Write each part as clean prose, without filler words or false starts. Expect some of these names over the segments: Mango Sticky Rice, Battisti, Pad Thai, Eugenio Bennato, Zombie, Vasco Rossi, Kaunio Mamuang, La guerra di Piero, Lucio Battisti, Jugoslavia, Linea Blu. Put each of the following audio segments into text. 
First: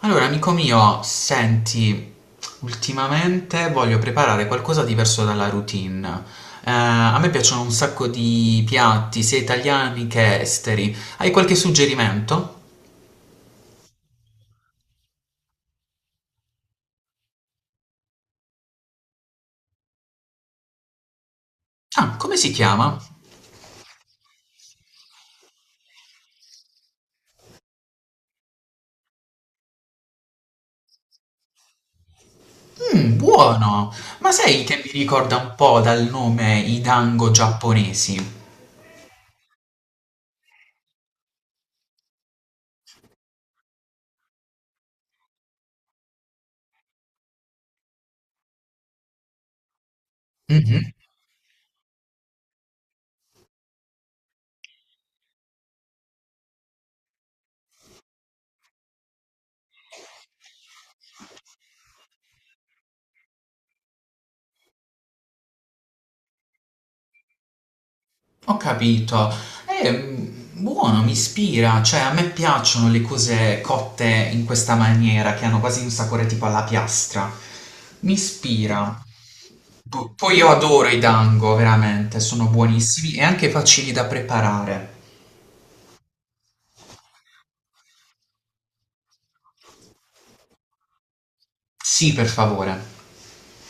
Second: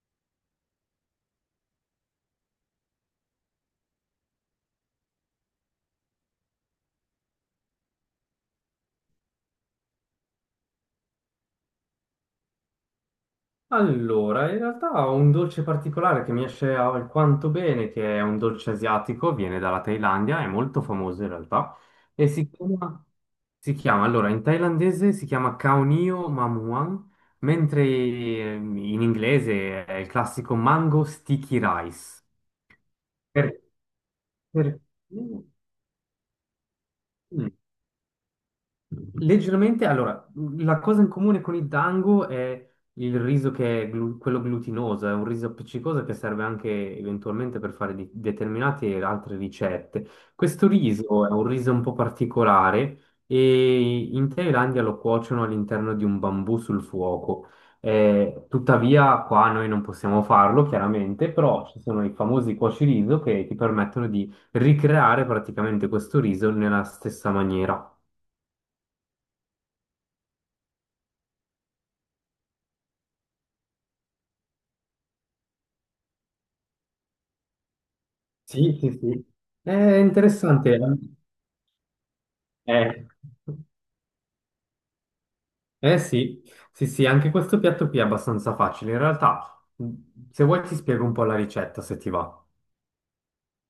Allora, amico mio, senti, ultimamente voglio preparare qualcosa diverso dalla routine. A me piacciono un sacco di piatti, sia italiani che esteri. Hai qualche suggerimento? Allora, in realtà ho un dolce particolare che mi esce alquanto bene, che è un dolce asiatico, viene dalla Thailandia, è molto famoso in realtà, Ah, e come si chiama? Allora, in thailandese si chiama Kaunio Mamuang, mentre in inglese è il classico Mango Sticky Rice. Mmm, Per- buono! Ma sai che per- mi ricorda un po' dal nome i dango Mm. giapponesi? Leggermente, allora, la cosa in comune con il dango è il riso che è quello glutinoso, è un riso appiccicoso che serve anche eventualmente per fare determinate altre ricette. Questo Mhm. riso è un riso un po' particolare e in Thailandia lo cuociono all'interno di un bambù sul fuoco. Tuttavia, qua noi non possiamo farlo, chiaramente, però ci sono i famosi cuociriso che ti permettono di ricreare praticamente questo riso nella stessa maniera. Ho capito. È buono, mi ispira, cioè a me piacciono le cose cotte in questa maniera, che hanno quasi un sapore tipo alla piastra. Mi Sì, sì, ispira. sì. È Poi io interessante. adoro i dango, veramente, sono Eh, buonissimi e anche facili da preparare. eh sì, sì, sì, anche questo piatto qui è abbastanza facile. In realtà, se vuoi ti spiego un po' la ricetta, se ti Sì, per va. favore.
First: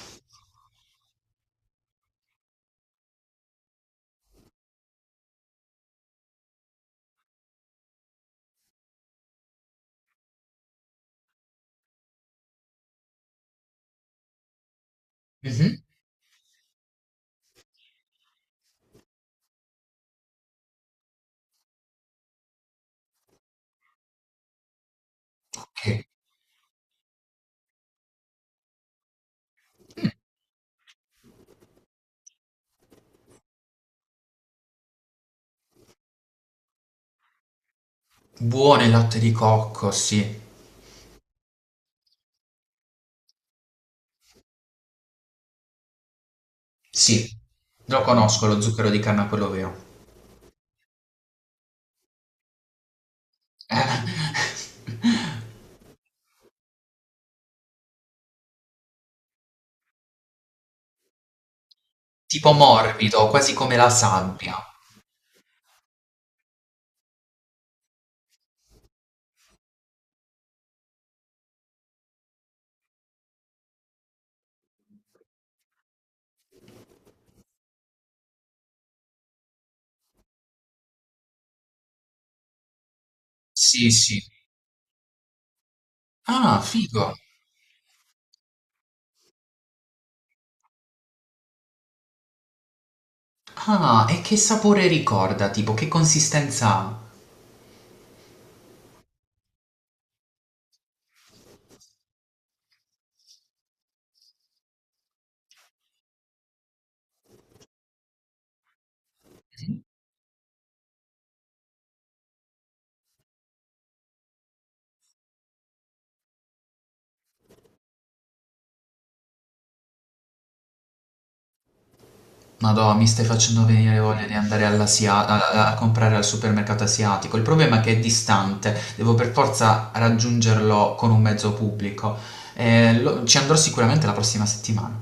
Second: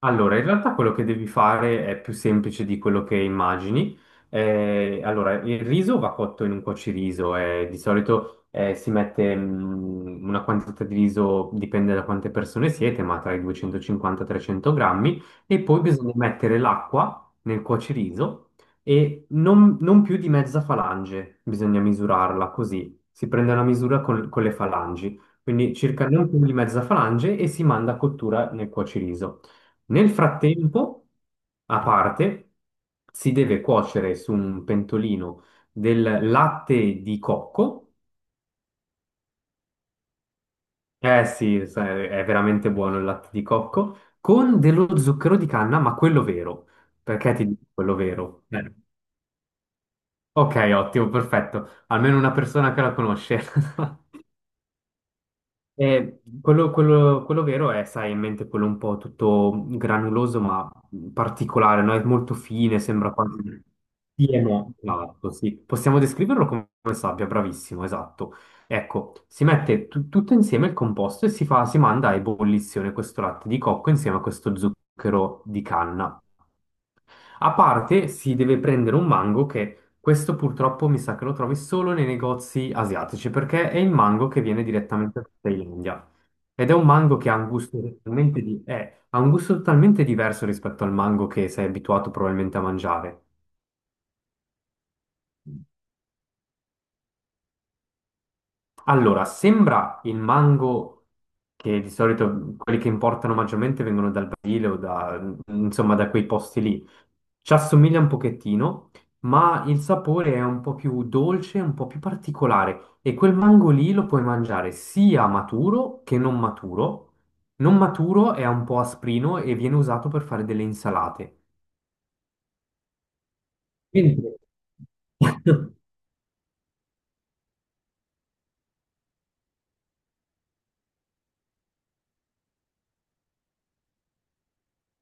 Allora, in realtà quello che devi fare è più semplice di quello che immagini. Allora, il riso va cotto in un cuociriso, di solito si mette una quantità di riso, dipende da quante persone siete, ma tra i 250 e 300 grammi, e Mhm. poi bisogna mettere l'acqua nel cuociriso e non più di mezza falange, bisogna misurarla così, si prende una misura con le falangi, quindi Ok. circa non più di mezza falange e si manda a cottura nel cuociriso. Nel Mm. frattempo, a parte, si deve cuocere su un pentolino del latte di cocco. Buono il latte di cocco, sì. Eh sì, è veramente buono il latte di cocco, con dello zucchero di canna, ma quello vero. Sì, Perché ti dico quello lo vero? conosco lo zucchero di canna, quello vero. Ok, ottimo, perfetto. Almeno una persona che la conosce. Eh. Quello vero è, sai, in mente quello un po' tutto granuloso ma particolare, no? È molto Tipo fine, sembra morbido, quasi quasi... come la Sì e sabbia. no, esatto, sì. Possiamo descriverlo come sabbia, bravissimo, esatto. Ecco, si mette tutto insieme il composto e si fa, si manda a ebollizione questo latte di cocco insieme a questo zucchero di canna. A parte si deve prendere un mango che questo purtroppo mi sa che lo trovi solo nei negozi asiatici perché è Sì, il sì. mango che viene direttamente dalla Thailandia Ah, ed è un figo. mango che ha un gusto totalmente, ha un gusto totalmente diverso rispetto al mango che sei abituato probabilmente a mangiare. Ah, e che sapore ricorda? Tipo, che consistenza ha? Allora, sembra il mango che di solito quelli che importano maggiormente vengono dal Brasile o da, insomma, da quei posti lì. Ci assomiglia un pochettino, ma il Mhm. sapore è un po' più dolce, un po' più particolare. E quel mango lì lo puoi mangiare sia maturo che non maturo. Non maturo è un po' asprino e viene usato per fare delle insalate. Madonna, mi stai facendo venire voglia Mentre di andare a, a comprare al supermercato asiatico. Il problema è che è distante, devo per forza raggiungerlo con un mezzo pubblico. Ci andrò sicuramente la prossima settimana.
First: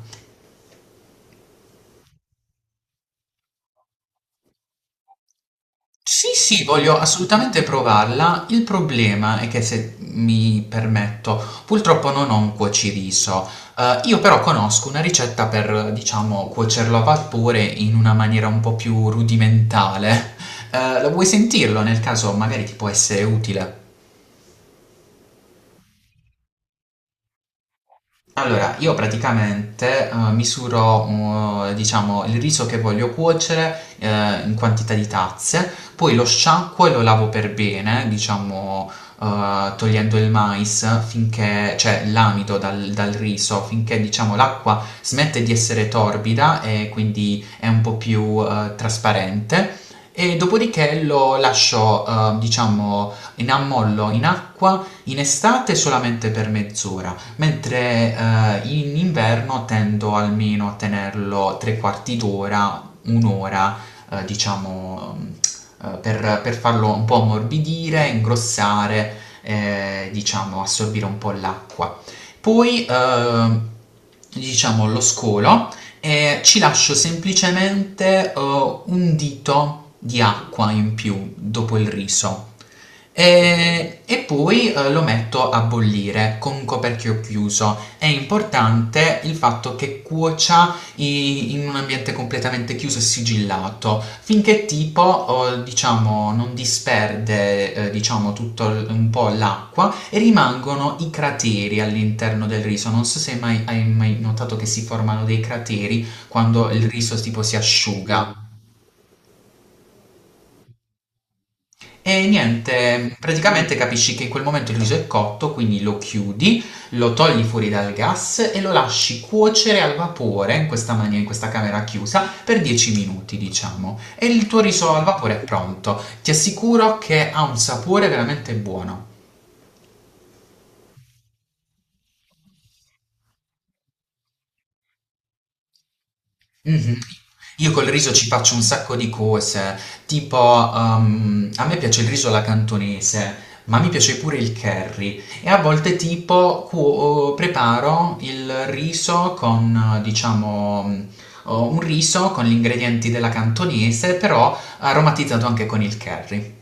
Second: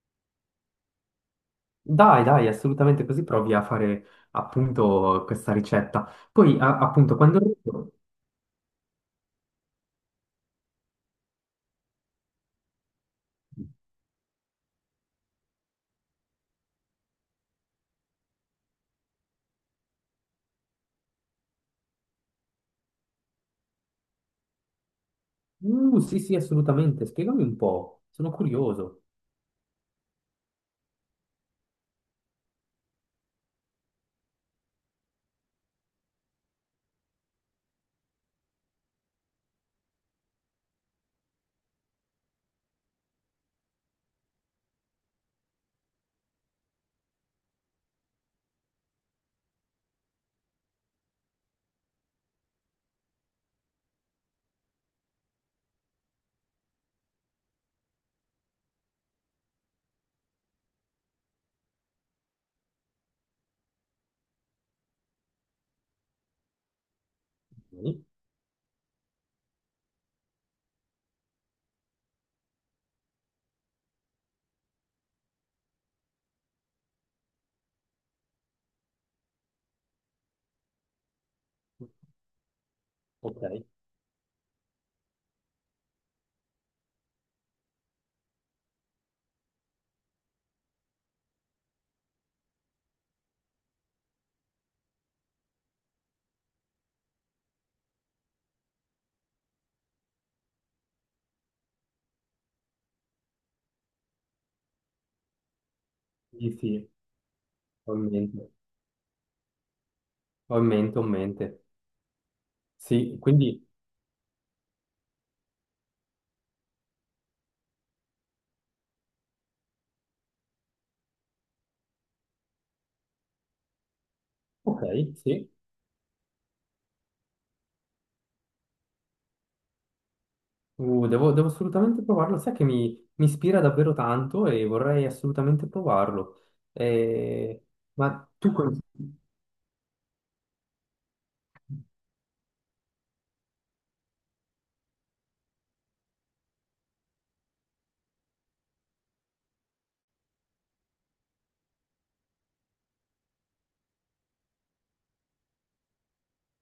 Dai, dai, assolutamente così provi a fare appunto questa ricetta. Sì, Poi, sì, voglio appunto, quando... assolutamente provarla. Il problema è che se mi permetto, purtroppo non ho un cuociriso. Io però conosco una ricetta per, diciamo, cuocerlo a vapore in una maniera un po' più rudimentale. Lo vuoi sentirlo? Nel caso magari ti può essere utile. Sì, sì, assolutamente. Spiegami un po', sono Allora, io curioso. praticamente misuro, diciamo, il riso che voglio cuocere in quantità di tazze, poi lo sciacquo e lo lavo per bene, diciamo, togliendo il mais finché, cioè l'amido dal riso, finché, diciamo, l'acqua smette di essere torbida e quindi è un po' più trasparente. E dopodiché lo lascio, diciamo, in ammollo in acqua in estate solamente per mezz'ora mentre in inverno tendo almeno a tenerlo 3 quarti d'ora, un'ora, diciamo, per farlo un po' Mm. ammorbidire, ingrossare, diciamo, assorbire un po' l'acqua. Poi, diciamo, lo scolo e ci lascio semplicemente un dito di acqua in più dopo il riso. Ok, E poi lo metto a bollire con un coperchio chiuso. È importante il fatto che cuocia in un ambiente completamente chiuso e sigillato, finché tipo, oh, diciamo, non disperde, diciamo, un po' l'acqua e rimangono i crateri all'interno del riso. Non so se mai, hai mai notato che si formano dei crateri sì, quando il sì, riso tipo si ho in asciuga. mente, ho in mente, ho in mente. E niente, Sì, quindi, praticamente capisci che in quel momento il riso è cotto, quindi lo chiudi, lo togli fuori dal gas e lo lasci cuocere al vapore in questa maniera, in questa camera chiusa, per 10 minuti, diciamo. E il tuo ok, riso al vapore è sì. pronto. Ti assicuro che ha un sapore veramente buono. Devo assolutamente provarlo. Sai che mi ispira davvero tanto e vorrei assolutamente provarlo. Mh-mh. Eh, Io col riso ci ma tu... faccio un sacco di consigli? cose, tipo, a me piace il riso alla cantonese, ma mi piace pure il curry e a volte tipo cuo preparo il riso con diciamo, un riso con gli ingredienti della cantonese, però aromatizzato anche con il curry.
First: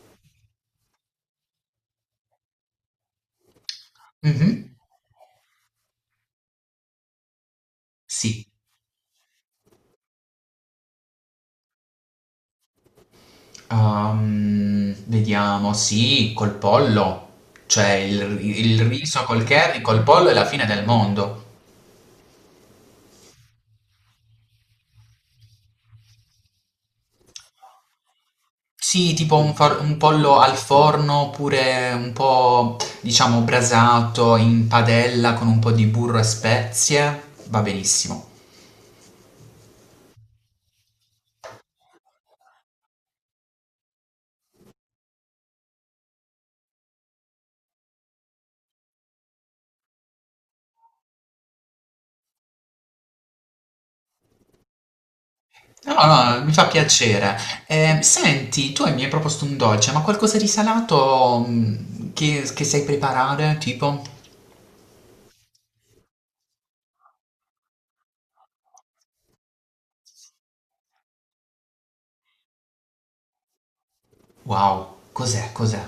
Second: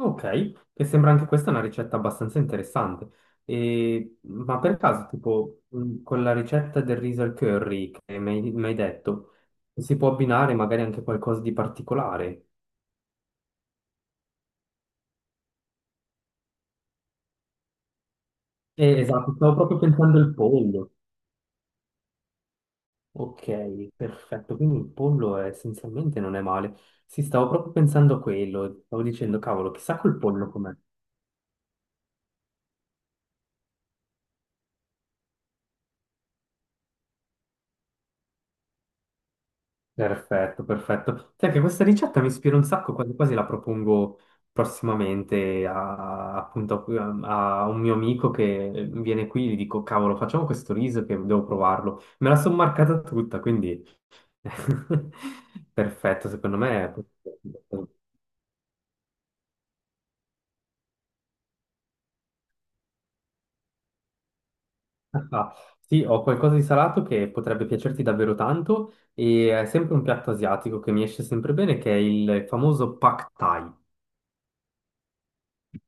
Ok, che sembra anche questa una ricetta abbastanza interessante. E- Mh-mh. ma per caso, tipo, con la ricetta del riso al curry che Sì. mi hai detto, si può abbinare magari anche qualcosa di particolare? Vediamo, sì, col pollo, cioè il riso Esatto, col stavo proprio curry, col pensando pollo è al la fine del pollo. mondo. Ok, perfetto, quindi il pollo è- essenzialmente non è male. Sì, stavo proprio pensando a quello, stavo Sì, tipo dicendo, cavolo, un chissà col pollo pollo al com'è. forno oppure un po', diciamo, brasato in padella con un po' di burro e spezie, va benissimo. Perfetto, perfetto. Sai che questa ricetta mi ispira un sacco, quasi quasi la propongo prossimamente a, appunto, a un mio amico che viene qui e gli dico, cavolo, facciamo questo riso che devo provarlo. Me la sono marcata tutta, quindi No, perfetto, no, no, mi secondo fa me. piacere. Senti, tu mi hai proposto un dolce, ma qualcosa di salato che sai preparare? Tipo? Ah, sì, ho qualcosa di salato che potrebbe piacerti davvero tanto e è sempre un piatto asiatico che mi esce sempre bene, che è il famoso Pad Thai. Wow, cos'è? Cos'è?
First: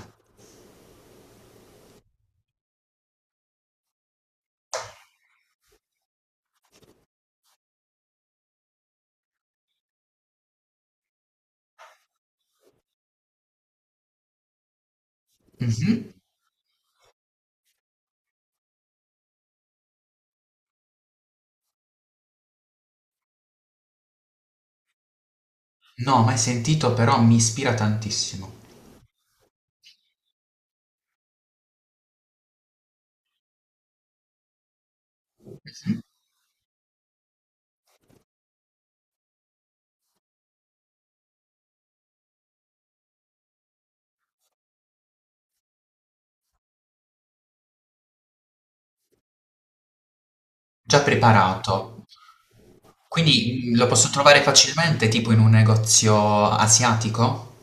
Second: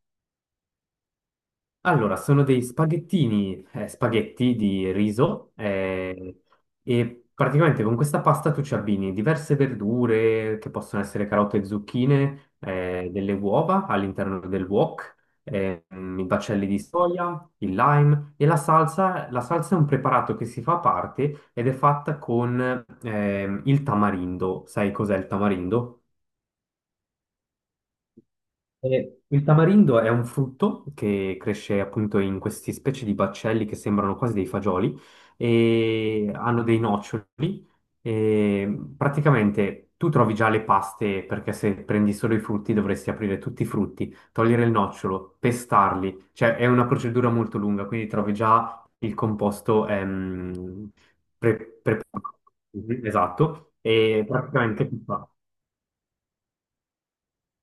Allora, sono dei spaghetti di riso e praticamente con questa pasta tu ci abbini diverse verdure che possono essere carote e zucchine, delle uova all'interno del wok, Mhm. I baccelli di soia, il lime e la salsa. La salsa è un preparato che si fa a parte ed è fatta con il tamarindo. Sai cos'è il tamarindo? No, mai sentito, però mi ispira tantissimo. Il tamarindo è un frutto che cresce appunto in queste specie di baccelli che sembrano quasi dei fagioli e hanno dei noccioli. E praticamente tu trovi già le paste perché se prendi solo i frutti dovresti aprire tutti i frutti, togliere il nocciolo, pestarli, cioè è una procedura molto lunga, quindi trovi già il composto Già preparato. preparato. Mhm, Quindi esatto, lo posso e trovare praticamente facilmente, fa. tipo in un negozio asiatico?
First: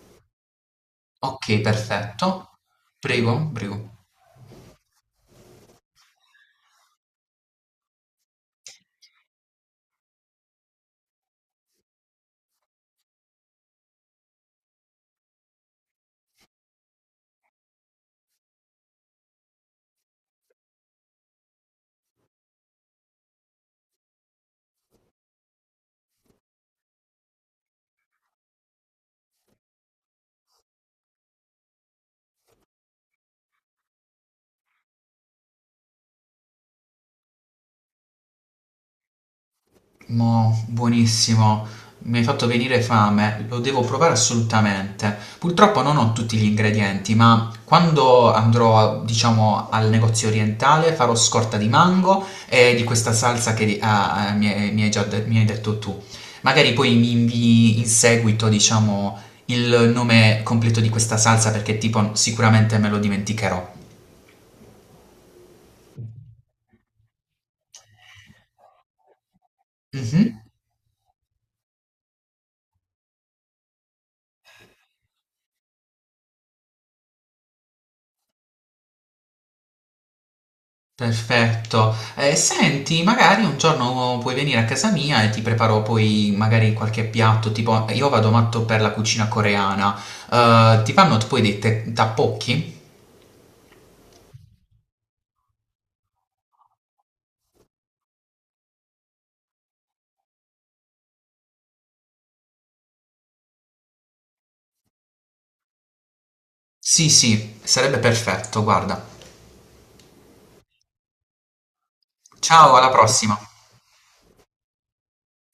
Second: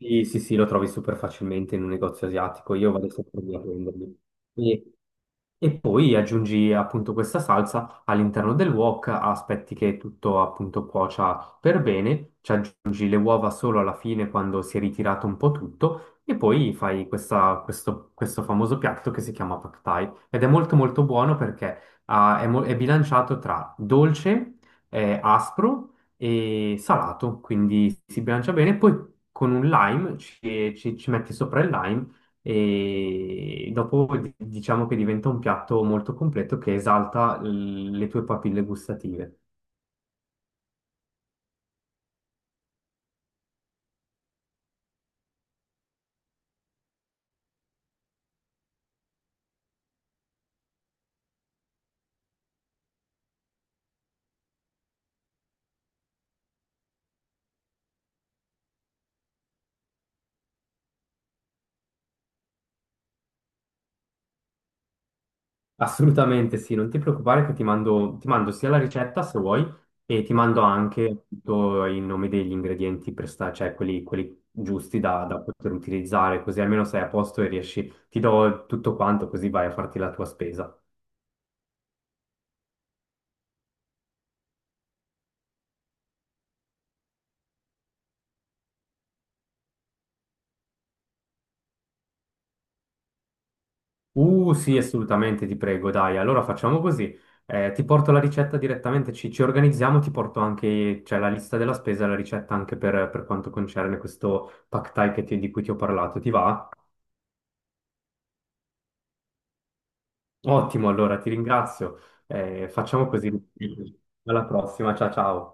Sì, sì, sì, lo trovi super Ok, facilmente in un perfetto. negozio asiatico, io vado sempre Prego, lì a prego. prenderli. E, e poi aggiungi appunto questa salsa all'interno del wok, aspetti che tutto appunto cuocia per bene, ci aggiungi le uova solo alla fine quando si è ritirato un po' tutto e poi fai questo famoso piatto che si chiama Pad Thai ed è molto molto buono perché ah, è, mo- è bilanciato tra dolce, aspro e salato, quindi si bilancia bene. Poi con un lime ci metti sopra il lime e dopo diciamo che diventa un piatto molto completo che esalta l- le tue papille gustative. Mo, buonissimo. Mi hai fatto venire fame, lo devo provare assolutamente. Purtroppo non ho tutti gli ingredienti, ma quando andrò, diciamo, al negozio orientale farò scorta di mango e di questa salsa che mi hai detto tu. Magari poi mi invii in seguito, diciamo, il nome completo di questa salsa perché tipo sicuramente me lo dimenticherò. Assolutamente sì, non ti preoccupare che ti mando sia la ricetta se vuoi e ti Mhm. mando anche tutto il nome degli ingredienti per sta- cioè quelli giusti da poter utilizzare, così almeno sei a posto e riesci, ti do tutto quanto così vai a farti la tua spesa. Perfetto. Senti, magari un giorno puoi venire a casa mia e ti preparo poi magari qualche piatto, tipo io vado matto per la cucina coreana. Ti fanno poi dei tappocchi? Sì, assolutamente, ti prego, dai. Allora facciamo così. Ti porto la ricetta direttamente, ci organizziamo, ti porto anche, cioè, la lista della spesa e la ricetta anche per quanto concerne questo pack thai che ti- di cui ti ho parlato. Ti va? Sì, sì, sarebbe perfetto, guarda. Ottimo, allora ti ringrazio. Ciao, alla Facciamo così. prossima. Alla prossima, ciao ciao.